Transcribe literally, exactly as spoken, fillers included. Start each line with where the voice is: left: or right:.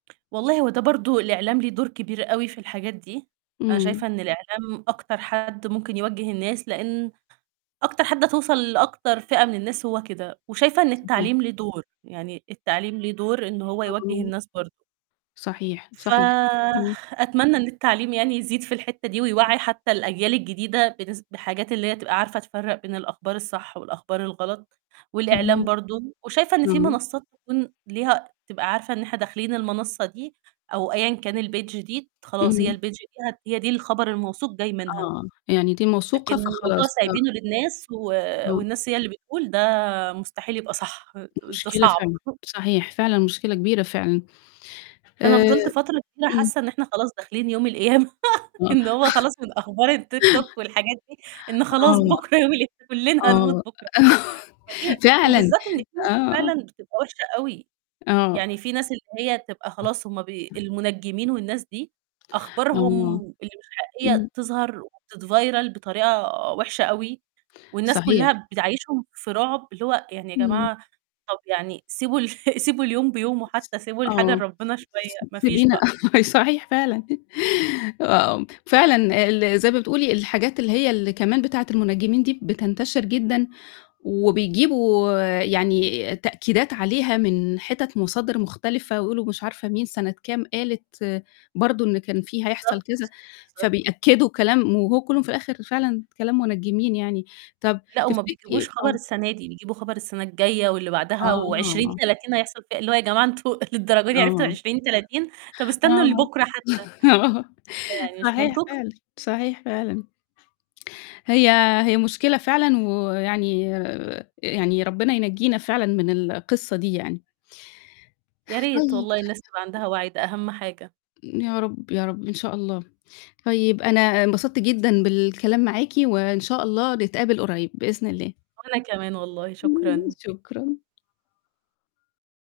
right: والله هو ده برضه الإعلام ليه دور كبير أوي في الحاجات دي، أنا
left: إمم.
right: شايفة إن الإعلام أكتر حد ممكن يوجّه الناس، لإن أكتر حد هتوصل لأكتر فئة من الناس هو كده، وشايفة إن
left: صحيح.
right: التعليم ليه دور، يعني التعليم ليه دور إن هو يوجّه
left: آه.
right: الناس برضه.
left: صحيح، صحيح. إمم.
right: فأتمنى إن التعليم يعني يزيد في الحتّة دي ويوعّي حتّى الأجيال الجديدة بنس بحاجات اللي هي تبقى عارفة تفرَّق بين الأخبار الصح والأخبار الغلط، والإعلام
left: تمام.
right: برضه، وشايفة إن في
left: إمم.
right: منصّات تكون ليها تبقى عارفة إن إحنا داخلين المنصّة دي أو أيًا كان الpage دي، خلاص هي
left: إمم.
right: الpage دي ه هي دي الخبر الموثوق جاي منها.
left: آه، يعني دي
right: لكن
left: موثوقة
right: الموضوع
left: فخلاص، آه.
right: سايبينه للناس و
left: إمم.
right: والناس هي اللي بتقول، ده مستحيل يبقى صح. د ده
left: مشكلة
right: صعب.
left: فعلًا. صحيح. فعلًا مشكلة كبيرة فعلًا.
right: أنا
left: آآ
right: فضلت فترة كبيرة
left: إمم.
right: حاسّة إن إحنا خلاص داخلين يوم القيامة،
left: آه.
right: إن هو خلاص من أخبار الTikTok والحاجات دي، إن خلاص
left: آه.
right: بُكرة يوم القيامة، كلّنا هنموت
left: آه،
right: بُكرة. فدي
left: فعلًا.
right: وبالذات إن هي
left: آه.
right: فعلًا بتبقى وِحشة أوي،
left: آه.
right: يعني في ناس اللي هي تبقى خلاص هُم بي المُنجّمين والناس دي، أخبارهم
left: آه.
right: اللي مش
left: إمم.
right: حقيقية تظهر وتتفيرل بطريقة وِحشة أوي، والناس
left: صحيح.
right: كلّها بتعيِّشهُم في رعب، اللي هو يعني يا
left: إمم.
right: جماعة طب يعني سيبوا ال سيبوا اليوم بيومه
left: س
right: حتّى، سيبوا الحاجة
left: آه،
right: لربنا شوية،
left: س س
right: ما فيش
left: سيبينا
right: بقى.
left: ما هي صحيح فعلًا. آآ فعلًا ال زي ما بتقولي الحاجات اللي هي اللي كمان بتاعة المُنجّمين دي بتنتشر جدًا، وبيجيبوا يعني تأكيدات عليها من حتت مصادر مختلفة ويقولوا مش عارفة مين سنة كام قالت برضه إن كان في هيحصل
right: بالضبط،
left: كذا،
right: بالضبط.
left: فبيأكّدوا كلام وهو كلّه في الآخر فعلًا كلام مُنجّمين يعني. طب
right: لأ، وما بيجيبوش
left: تفتكري
right: خبر
left: آه.
right: السنة دي، بيجيبوا خبر السنة الجاية واللي بعدها وعشرين
left: آه.
right: تلاتين هيحصل فيها إيه، اللي هو يا جماعة أنتم للدرجة دي عرفتوا
left: آه.
right: عشرين تلاتين؟ طب استنوا
left: آه،
right: لبُكرة حتّى.
left: آه،
right: يعني مش
left: صحيح
right: منطقي.
left: فعلًا، صحيح فعلًا. هي هي مشكلة فعلًا ويعني آآ يعني ربنا ينجينا فعلًا من القصّة دي يعني.
right: يا ريت
left: طيب.
right: والله الناس تبقى عندها وعي، ده أهم حاجة.
left: يا رب، يا رب، إن شاء الله. طيب أنا انبسطت جدًا بالكلام معاكِ وإن شاء الله نتقابل قريب، بإذن الله.
right: وأنا كمان والله، شكرًا.
left: شكرًا.